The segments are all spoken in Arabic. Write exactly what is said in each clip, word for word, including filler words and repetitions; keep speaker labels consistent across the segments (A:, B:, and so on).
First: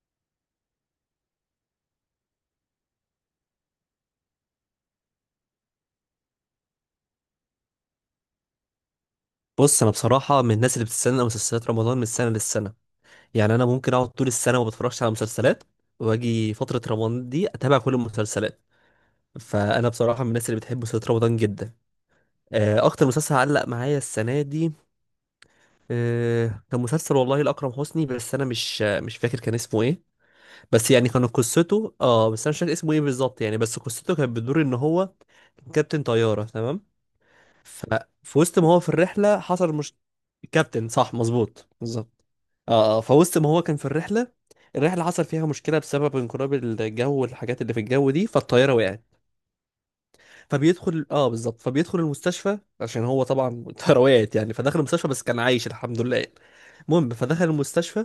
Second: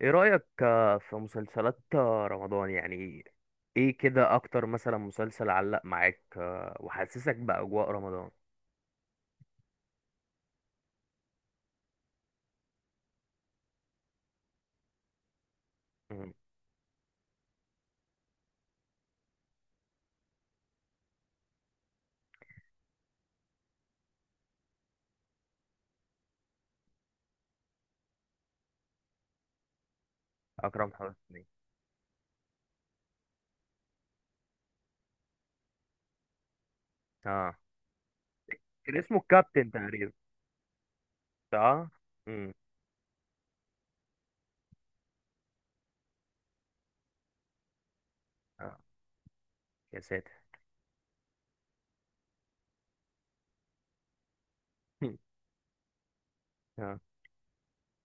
A: ايه رأيك آه، في مسلسلات آه، رمضان يعني؟ ايه كده اكتر مثلا مسلسل علق معاك آه، وحسسك بأجواء رمضان؟
B: بص انا بصراحه من الناس اللي بتستنى مسلسلات رمضان من سنه للسنه. يعني انا ممكن اقعد طول السنه ما بتفرجش على مسلسلات،
A: مم.
B: واجي فتره رمضان دي اتابع كل المسلسلات. فانا بصراحه من الناس اللي بتحب مسلسلات رمضان جدا. آه، اكتر مسلسل علق معايا السنه دي آه، كان مسلسل والله لاكرم حسني، بس انا مش آه، مش فاكر كان اسمه ايه. بس
A: اكرم
B: يعني كان
A: حسني.
B: قصته، اه بس انا مش فاكر اسمه ايه بالظبط يعني، بس قصته كانت بتدور ان هو كابتن طياره، تمام.
A: اه،
B: ففي وسط ما هو في
A: كان اسمه
B: الرحله
A: الكابتن
B: حصل مش
A: تقريبا.
B: كابتن، صح، مظبوط
A: اه.
B: بالظبط.
A: امم.
B: اه آه، فوسط ما هو كان في الرحله، الرحله حصل فيها مشكله بسبب انقلاب الجو والحاجات اللي في الجو دي، فالطياره
A: اه.
B: وقعت.
A: يا ساتر.
B: فبيدخل اه بالظبط، فبيدخل المستشفى عشان هو طبعا الطياره وقعت يعني، فدخل المستشفى بس كان عايش الحمد لله يعني.
A: اه.
B: المهم فدخل المستشفى،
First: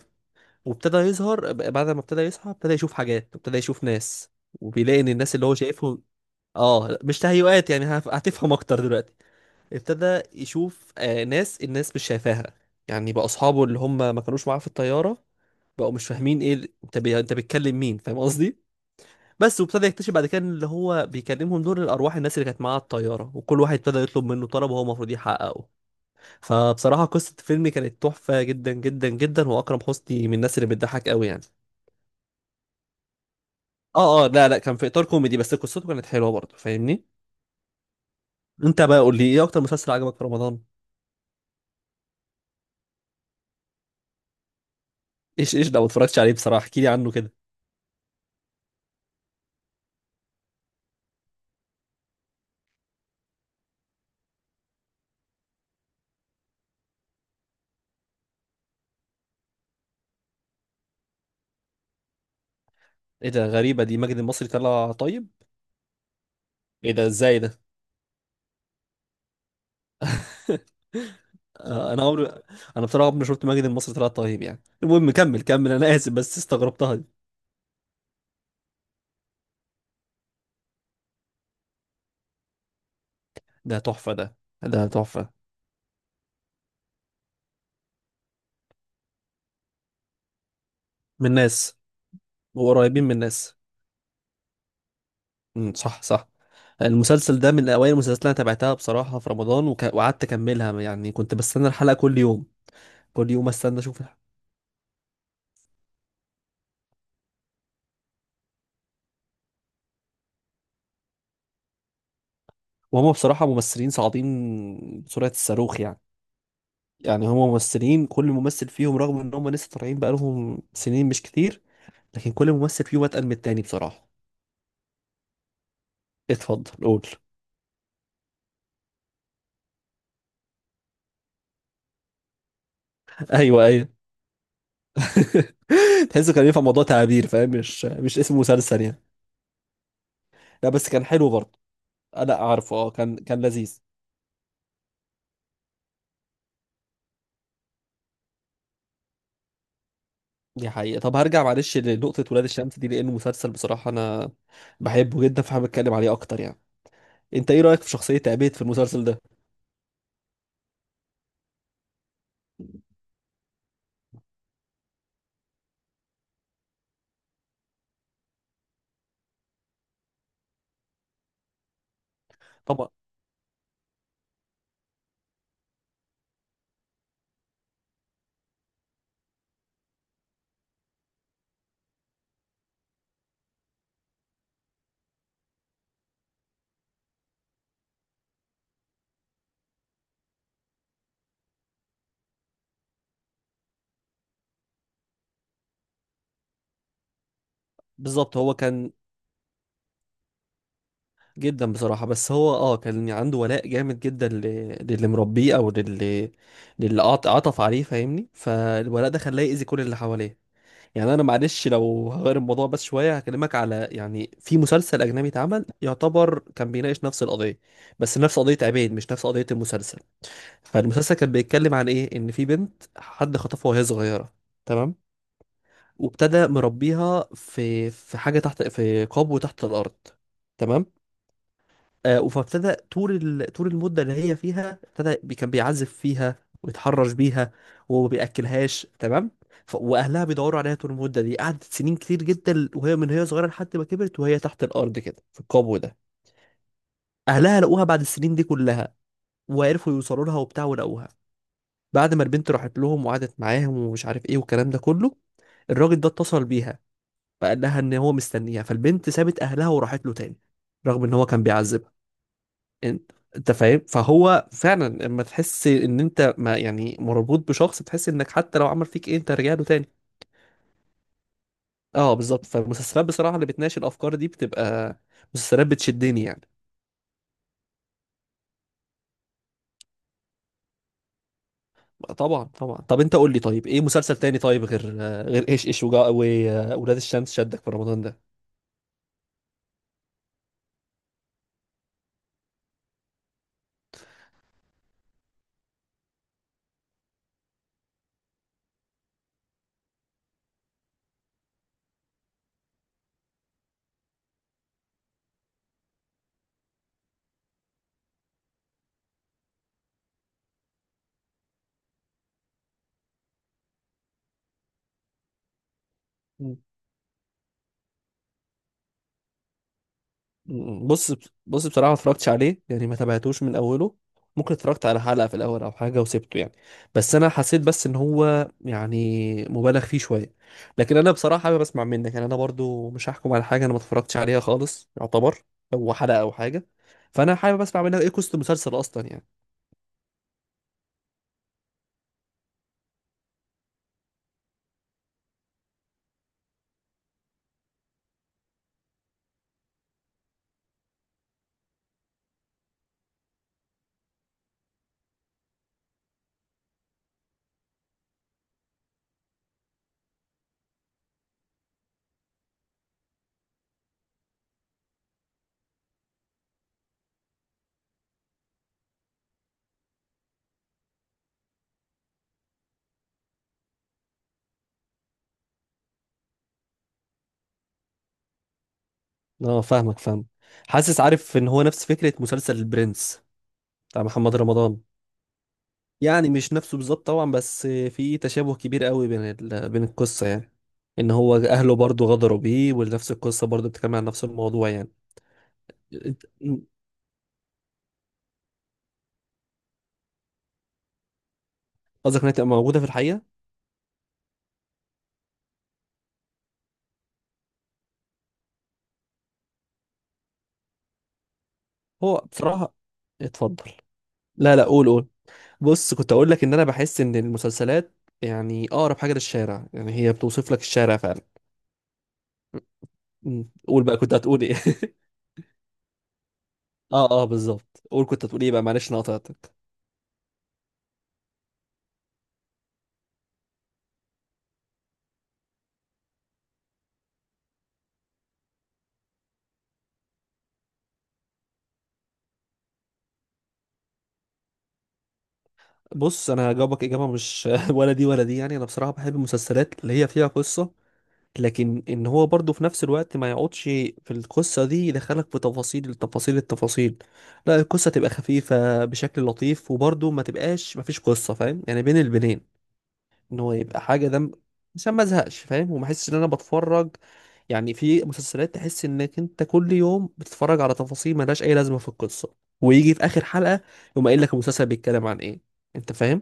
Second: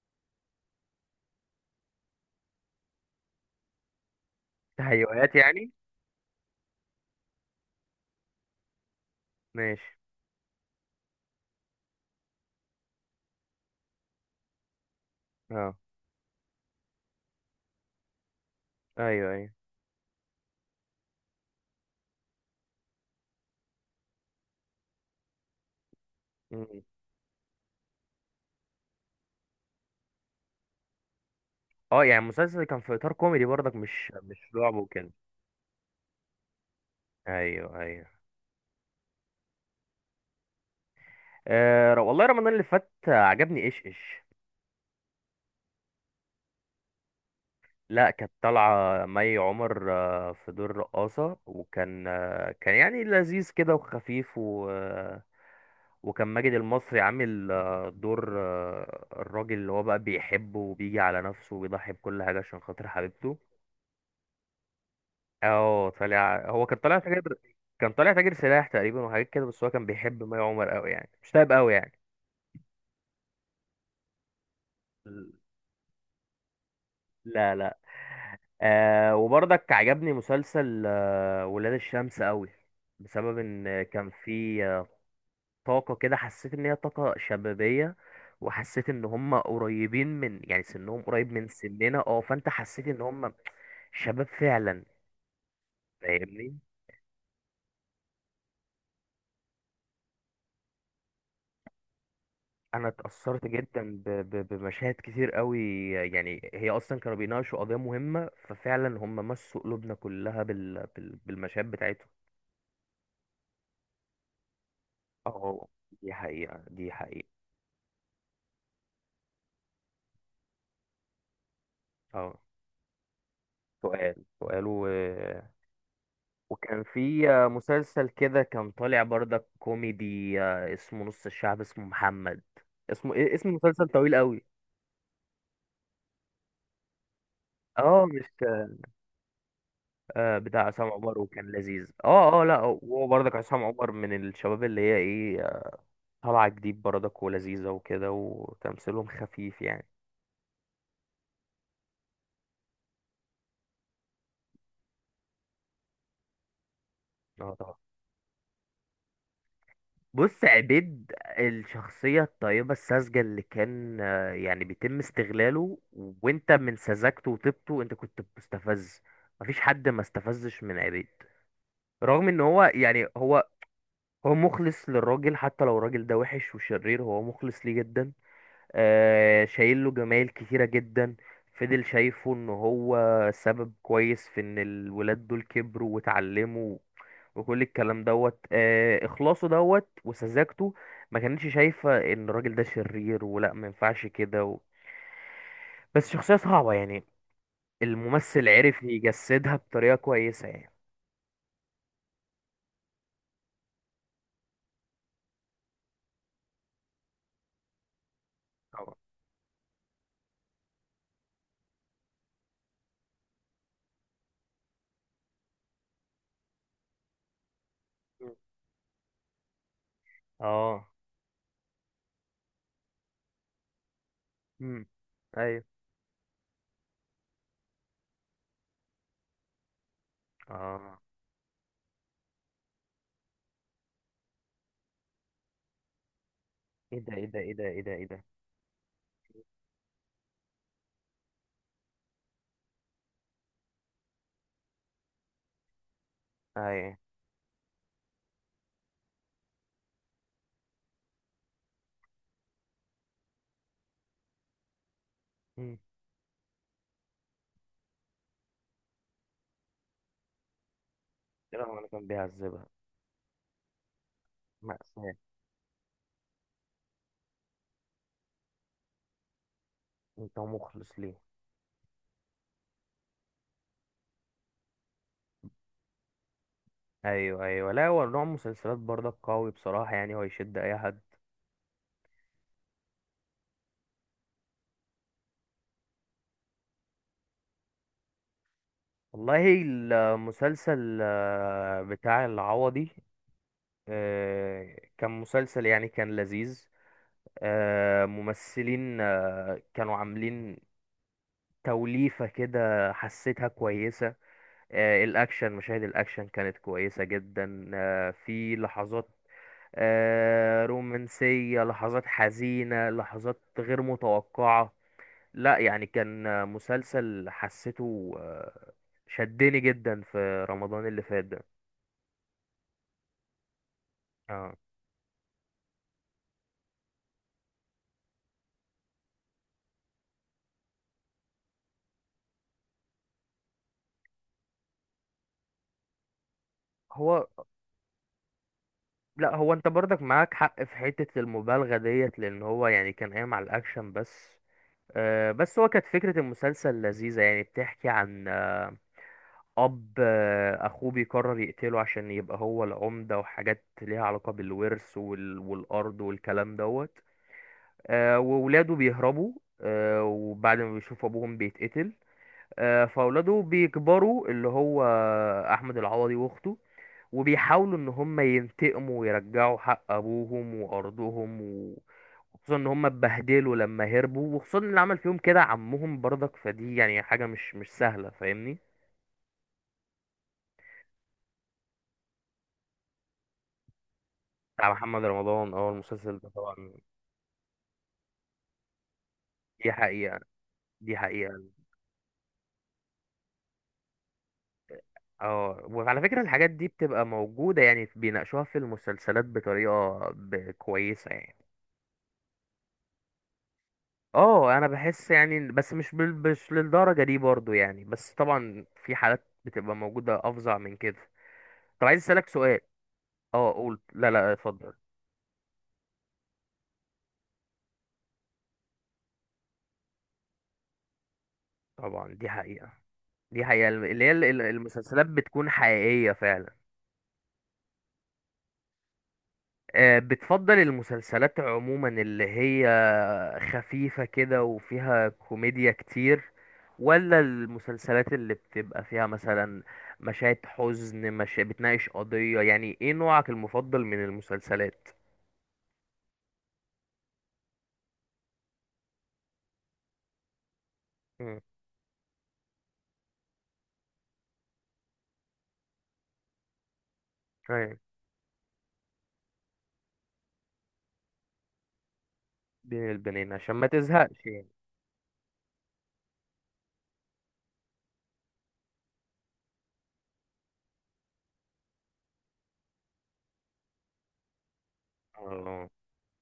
B: وابتدى يظهر ب- بعد ما ابتدى يصحى ابتدى يشوف حاجات، ابتدى يشوف ناس، وبيلاقي ان
A: تهيؤات
B: الناس اللي هو
A: يعني؟
B: شايفهم اه مش تهيؤات يعني، هف- هتفهم اكتر دلوقتي.
A: ماشي.
B: ابتدى يشوف آه ناس الناس مش شايفاها، يعني بقى اصحابه اللي هم ما كانوش معاه في الطياره،
A: اه.
B: بقوا مش فاهمين ايه ال- انت بي... انت بتكلم مين، فاهم قصدي.
A: ايوه، ايوه.
B: بس وابتدى يكتشف بعد كده إن اللي هو بيكلمهم دول الارواح، الناس اللي كانت معاه على الطياره، وكل واحد ابتدى يطلب منه طلب وهو المفروض يحققه.
A: مم.
B: فبصراحه قصه الفيلم كانت تحفه جدا جدا جدا، واكرم حسني من الناس اللي بتضحك قوي يعني.
A: اه، يعني المسلسل كان في اطار كوميدي برضك، مش
B: اه اه، لا
A: مش
B: لا،
A: رعب
B: كان في اطار
A: وكده؟
B: كوميدي بس قصته كانت حلوه برضه، فاهمني.
A: ايوه، ايوه.
B: انت بقى قول لي ايه اكتر مسلسل عجبك في رمضان؟
A: آه والله، رمضان اللي فات آه، عجبني ايش ايش.
B: ايش ايش ده؟ ما اتفرجتش عليه بصراحه، احكي لي عنه كده.
A: لا، كانت طالعة مي عمر آه، في دور رقاصة، وكان آه، كان يعني لذيذ كده وخفيف و... آه، وكان ماجد المصري عامل آه، دور آه، الراجل اللي هو بقى بيحبه، وبيجي على نفسه، وبيضحي بكل حاجة عشان خاطر
B: ايه
A: حبيبته.
B: ده، غريبه دي، ماجد المصري طلع طيب؟
A: اه، طالع. هو كان
B: ايه
A: طالع
B: ده،
A: تاجر.
B: ازاي ده؟
A: كان طالع تاجر سلاح تقريبا وحاجات كده، بس هو كان بيحب مي عمر قوي، يعني مش طيب قوي يعني.
B: آه، انا عمري انا بصراحه عمري ما شفت ماجد المصري طلع طيب يعني. المهم كمل كمل، انا اسف بس استغربتها دي.
A: لا، لا. آه وبرضك عجبني مسلسل آه ولاد الشمس قوي. بسبب
B: ده
A: ان كان
B: تحفه ده،
A: في آه،
B: ده تحفه.
A: طاقة كده، حسيت ان هي طاقة شبابية. وحسيت ان هم قريبين من، يعني سنهم
B: من
A: قريب من
B: الناس،
A: سننا. اه، فانت حسيت ان
B: وقريبين من
A: هم
B: الناس.
A: شباب فعلا.
B: امم، صح صح.
A: فاهمني؟
B: المسلسل ده من اوائل المسلسلات اللي انا تابعتها بصراحه في رمضان، وك... وقعدت اكملها يعني، كنت بستنى الحلقه كل يوم.
A: انا
B: كل
A: اتأثرت
B: يوم استنى
A: جدا
B: اشوف
A: ب-
B: الحلقة.
A: ب- بمشاهد كتير قوي. يعني هي اصلا كانوا بيناقشوا قضية مهمة، ففعلا هم مسوا قلوبنا كلها بال... بال... بالمشاهد بتاعتهم.
B: وهم بصراحه ممثلين صاعدين بسرعه
A: اه.
B: الصاروخ يعني.
A: دي حقيقة، دي حقيقة.
B: يعني هم ممثلين، كل ممثل فيهم رغم ان هم لسه طالعين بقالهم سنين مش كتير، لكن
A: اه.
B: كل ممثل فيهم اتقل من التاني بصراحه.
A: سؤال، سؤال و...
B: اتفضل
A: وكان
B: قول.
A: في مسلسل كده، كان طالع برضك كوميدي آه، اسمه نص الشعب اسمه محمد. اسمه إيه- اسم
B: ايوه
A: مسلسل
B: ايوه.
A: طويل قوي.
B: تحسه كان ينفع موضوع تعابير، فاهم، مش
A: اه،
B: مش
A: مش.
B: اسم مسلسل يعني.
A: آه بتاع
B: لا بس
A: عصام
B: كان
A: عمر
B: حلو
A: وكان
B: برضه.
A: لذيذ. اه،
B: لا
A: اه، لا،
B: اعرفه، اه
A: هو
B: كان
A: برضك
B: كان
A: عصام
B: لذيذ.
A: عمر من الشباب، اللي هي ايه؟ طالعة جديد برضك ولذيذة وكده، وتمثيلهم خفيف يعني.
B: دي حقيقة. طب هرجع معلش لنقطة ولاد الشمس دي، لأنه مسلسل بصراحة أنا بحبه جدا، فحابب أتكلم عليه أكتر يعني. أنت
A: اه،
B: إيه
A: طبعا.
B: رأيك في شخصية عبيد في المسلسل ده؟
A: بص، عبيد. الشخصية الطيبة الساذجة اللي كان آه، يعني بيتم استغلاله، وانت من سذاجته وطيبته، انت كنت مستفز. مفيش حد ما استفزش من عبيد. رغم ان هو
B: طبعا.
A: يعني، هو. هو مخلص للراجل، حتى لو الراجل ده وحش وشرير، هو مخلص ليه جدا. آه، شايل له جمايل كتيرة جدا. فضل شايفه ان هو سبب كويس في ان الولاد دول كبروا واتعلموا. وكل الكلام دوت آه، اخلاصه دوت وسذاجته. ما كانتش شايفة ان الراجل ده شرير ولا ما ينفعش كده و... بس شخصية صعبة يعني.
B: بالظبط
A: الممثل
B: هو
A: عرف
B: كان
A: يجسدها بطريقة كويسة يعني.
B: جدا بصراحة، بس هو أه كان عنده ولاء جامد جدا، ل... للي مربيه أو للي للي عط- عطف عليه، فاهمني.
A: طبعا.
B: فالولاء ده خلاه يأذي كل اللي حواليه. يعني انا معلش لو هغير الموضوع بس شويه، هكلمك على يعني في مسلسل اجنبي اتعمل يعتبر كان بيناقش نفس القضيه، بس
A: مم.
B: نفس قضيه عبيد مش نفس قضيه المسلسل.
A: اه.
B: فالمسلسل كان بيتكلم عن ايه؟ ان في بنت حد خطفها وهي صغيره،
A: امم.
B: تمام،
A: ايوه.
B: وابتدى مربيها في في حاجه تحت، في قبو تحت الارض، تمام.
A: اه.
B: آه، فابتدى طول ال... طول المده اللي هي فيها، ابتدى بي- كان بيعزف فيها
A: ايه
B: ويتحرش
A: ده، ايه ده،
B: بيها
A: ايه ده، ايه ده، ايه
B: وما
A: ده!
B: بياكلهاش، تمام. ف... واهلها بيدوروا عليها طول المده دي، قعدت سنين كتير جدا وهي، من هي صغيره لحد ما كبرت، وهي تحت الارض كده في القبو ده.
A: ايوه.
B: اهلها لقوها بعد السنين دي كلها، وعرفوا يوصلوا لها وبتاع ولقوها. بعد ما البنت راحت لهم وقعدت معاهم ومش عارف ايه والكلام ده كله،
A: امم.
B: الراجل ده اتصل بيها، فقال لها ان هو مستنيها، فالبنت سابت اهلها وراحت له تاني، رغم ان هو كان
A: رغم انا
B: بيعذبها.
A: كان بيعذبها.
B: انت انت فاهم؟ فهو فعلا،
A: مأساة.
B: لما تحس ان انت، ما يعني مربوط بشخص، تحس انك حتى لو عمل فيك ايه انت رجع له تاني.
A: انت مخلص ليه.
B: اه بالظبط. فالمسلسلات بصراحه اللي بتناقش الافكار دي بتبقى مسلسلات بتشدني يعني.
A: ايوه، ايوه، لا هو نوع مسلسلات برضك قوي بصراحه، يعني هو يشد اي حد.
B: طبعا طبعا. طب انت قول لي، طيب ايه مسلسل تاني طيب، غير، غير ايش ايش وجا- و- واولاد الشمس، شدك في رمضان؟
A: والله، المسلسل آه، بتاع العوضي. آه، كان مسلسل يعني كان لذيذ. آه، ممثلين آه، كانوا عاملين توليفة كده، حسيتها كويسة. آه، الأكشن، مشاهد الأكشن كانت كويسة جدا. آه، في لحظات آه، رومانسية، لحظات حزينة، لحظات غير متوقعة. لا يعني كان
B: ده.
A: مسلسل حسيته آه، شدني جدا في رمضان اللي
B: بص،
A: فات ده.
B: بص بصراحة ما اتفرجتش عليه يعني، ما تابعتوش من أوله،
A: اه.
B: ممكن اتفرجت على حلقة في الأول أو حاجة وسبته يعني. بس أنا حسيت بس إن هو يعني مبالغ فيه شوية. لكن أنا بصراحة حابب أسمع منك يعني. أنا برضو مش هحكم على حاجة أنا ما اتفرجتش عليها خالص، يعتبر هو حلقة أو حاجة.
A: هو.
B: فأنا حابب أسمع منك إيه قصة المسلسل أصلا يعني.
A: لا هو انت برضك معاك حق في حتة المبالغة ديت، لان هو يعني كان قايم على الاكشن بس. آه، بس هو كانت فكرة المسلسل لذيذة، يعني بتحكي عن آه، اب آه، اخوه بيقرر يقتله عشان يبقى هو العمدة، وحاجات ليها علاقة بالورث وال- والارض والكلام دوت. آه، وولاده بيهربوا. آه، وبعد ما بيشوفوا ابوهم بيتقتل. آه، فاولاده بيكبروا، اللي هو احمد العوضي واخته. وبيحاولوا ان هم ينتقموا ويرجعوا حق ابوهم وارضهم و- وخصوصا ان هم اتبهدلوا لما هربوا، وخصوصا اللي عمل فيهم كده عمهم برضك، فدي يعني حاجه مش مش سهله، فاهمني؟
B: أه فاهمك، فاهم. حاسس عارف إن هو نفس فكرة مسلسل البرنس بتاع محمد
A: بتاع
B: رمضان.
A: محمد رمضان. اه، المسلسل ده
B: يعني مش
A: طبعا.
B: نفسه بالظبط طبعا، بس في تشابه كبير قوي بين ال...
A: دي
B: بين
A: حقيقه،
B: القصة يعني.
A: دي
B: ان
A: حقيقه.
B: هو اهله برضو غدروا بيه، ونفس القصة برضو بتتكلم عن نفس الموضوع يعني.
A: اه، وعلى فكره
B: انت-
A: الحاجات دي بتبقى موجوده، يعني بيناقشوها في المسلسلات بطريقه ب- كويسه يعني.
B: قصدك انها تبقى موجودة في الحقيقة؟
A: اه، انا بحس يعني، بس مش بال- مش للدرجه دي برضو يعني، بس طبعا في حالات بتبقى موجوده افظع من كده. طب عايز
B: هو
A: اسالك سؤال.
B: بصراحة،
A: اه،
B: اتفضل.
A: قول. لا، لا،
B: لا لا،
A: اتفضل.
B: قول قول. بص كنت اقول لك ان انا بحس ان المسلسلات يعني اقرب حاجة للشارع، يعني هي بتوصف لك الشارع فعلا.
A: طبعا، دي حقيقه.
B: م.
A: دي حقيقه
B: قول بقى،
A: اللي هي
B: كنت
A: ال- ال-
B: هتقول ايه؟
A: المسلسلات بتكون حقيقيه فعلا.
B: اه اه، بالظبط. قول كنت هتقول ايه بقى، معلش انا قطعتك.
A: آه، بتفضل المسلسلات عموما اللي هي خفيفة كده وفيها كوميديا كتير، ولا المسلسلات اللي بتبقى فيها مثلا مشاهد حزن مش بتناقش قضية؟ يعني ايه نوعك المفضل من المسلسلات؟
B: بص انا هجاوبك اجابه مش ولا دي ولا دي. يعني انا بصراحه بحب المسلسلات اللي هي فيها قصه،
A: مم.
B: لكن ان هو برضه في نفس الوقت ما يقعدش في القصه دي يدخلك في تفاصيل التفاصيل التفاصيل. لا،
A: أيوة.
B: القصه تبقى خفيفه بشكل لطيف، وبرضه ما تبقاش ما فيش قصه، فاهم يعني، بين البنين.
A: بين البنين
B: ان هو
A: عشان ما
B: يبقى حاجه
A: تزهقش
B: دم،
A: يعني.
B: عشان ما ازهقش، فاهم، وما احسش ان انا بتفرج. يعني في مسلسلات تحس انك انت كل يوم بتتفرج على تفاصيل ملهاش اي لازمه في القصه، ويجي في اخر حلقه يقوم قايل لك المسلسل بيتكلم عن ايه، انت فاهم.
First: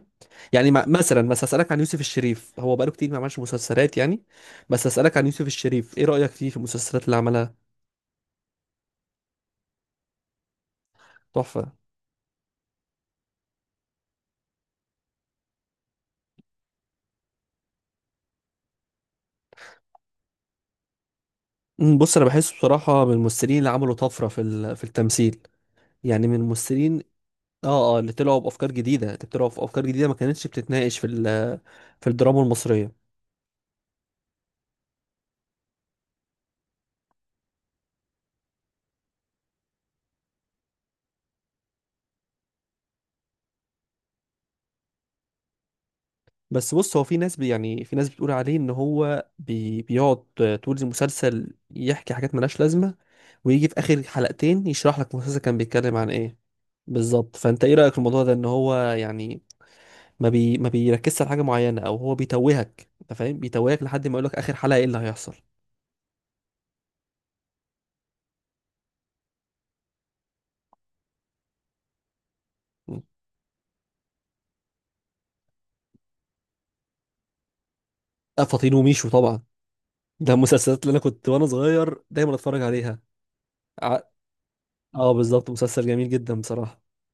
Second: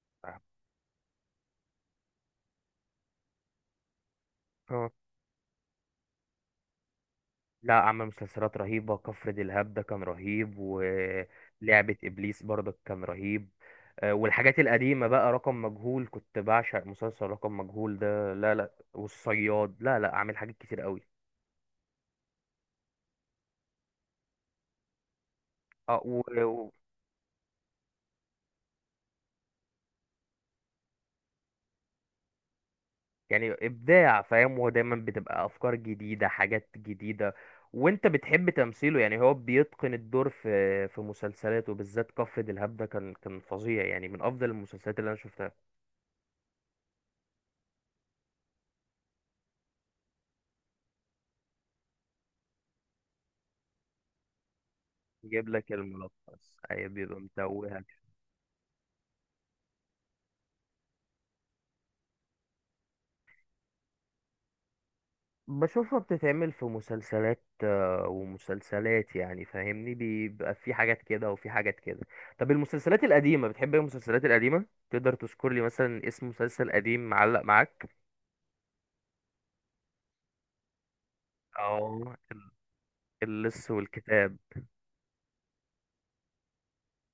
B: يعني ما- مثلا بس اسالك عن يوسف الشريف، هو بقاله كتير ما عملش مسلسلات يعني. بس
A: اه،
B: اسالك عن يوسف الشريف ايه رايك فيه في المسلسلات اللي عملها.
A: لا، عمل مسلسلات رهيبة. كفر دلهاب ده كان رهيب،
B: تحفه.
A: ولعبة إبليس برضك كان رهيب. آه، والحاجات القديمة بقى رقم مجهول، كنت بعشق مسلسل رقم مجهول ده. لا، لا، والصياد. لا، لا، عامل حاجات كتير قوي.
B: أمم، بص انا بحسه بصراحه من الممثلين اللي عملوا طفره في ال- في التمثيل،
A: اه و...
B: يعني من
A: و...
B: الممثلين. اه. اه، اللي طلعوا بافكار جديده، اللي طلعوا في افكار جديده ما كانتش بتتناقش في ال- في الدراما المصريه.
A: يعني إبداع، فاهم، هو دايما بتبقى أفكار جديدة، حاجات جديدة. وانت بتحب تمثيله، يعني هو بيتقن الدور في في مسلسلاته، بالذات كفر دلهاب ده كان كان فظيع، يعني من أفضل المسلسلات اللي أنا شفتها.
B: بس بص هو في ناس بي يعني في ناس بتقول عليه ان هو بي بيقعد طول المسلسل يحكي حاجات ملهاش لازمه، ويجي في اخر حلقتين يشرح لك المسلسل
A: يجيب
B: كان
A: لك
B: بيتكلم عن ايه.
A: الملخص، أي بيبقى
B: بالظبط. فانت ايه
A: متوه.
B: رايك في الموضوع ده، ان هو يعني ما بي ما بيركزش على حاجه معينه، او هو بيتوهك، انت فاهم، بيتوهك لحد ما يقول لك اخر حلقه ايه اللي هيحصل.
A: بشوفها بتتعمل في مسلسلات آه، ومسلسلات يعني، فاهمني، بيبقى في حاجات كده وفي حاجات كده. طب
B: م.
A: المسلسلات القديمة بتحب إيه؟ المسلسلات القديمة، تقدر تذكر لي مثلا اسم مسلسل قديم معلق معاك؟
B: آه، فاطين وميشو طبعا، ده المسلسلات اللي انا كنت وانا صغير
A: اه،
B: دايما اتفرج عليها.
A: اللص والكتاب.
B: اه بالظبط، مسلسل جميل جدا بصراحة.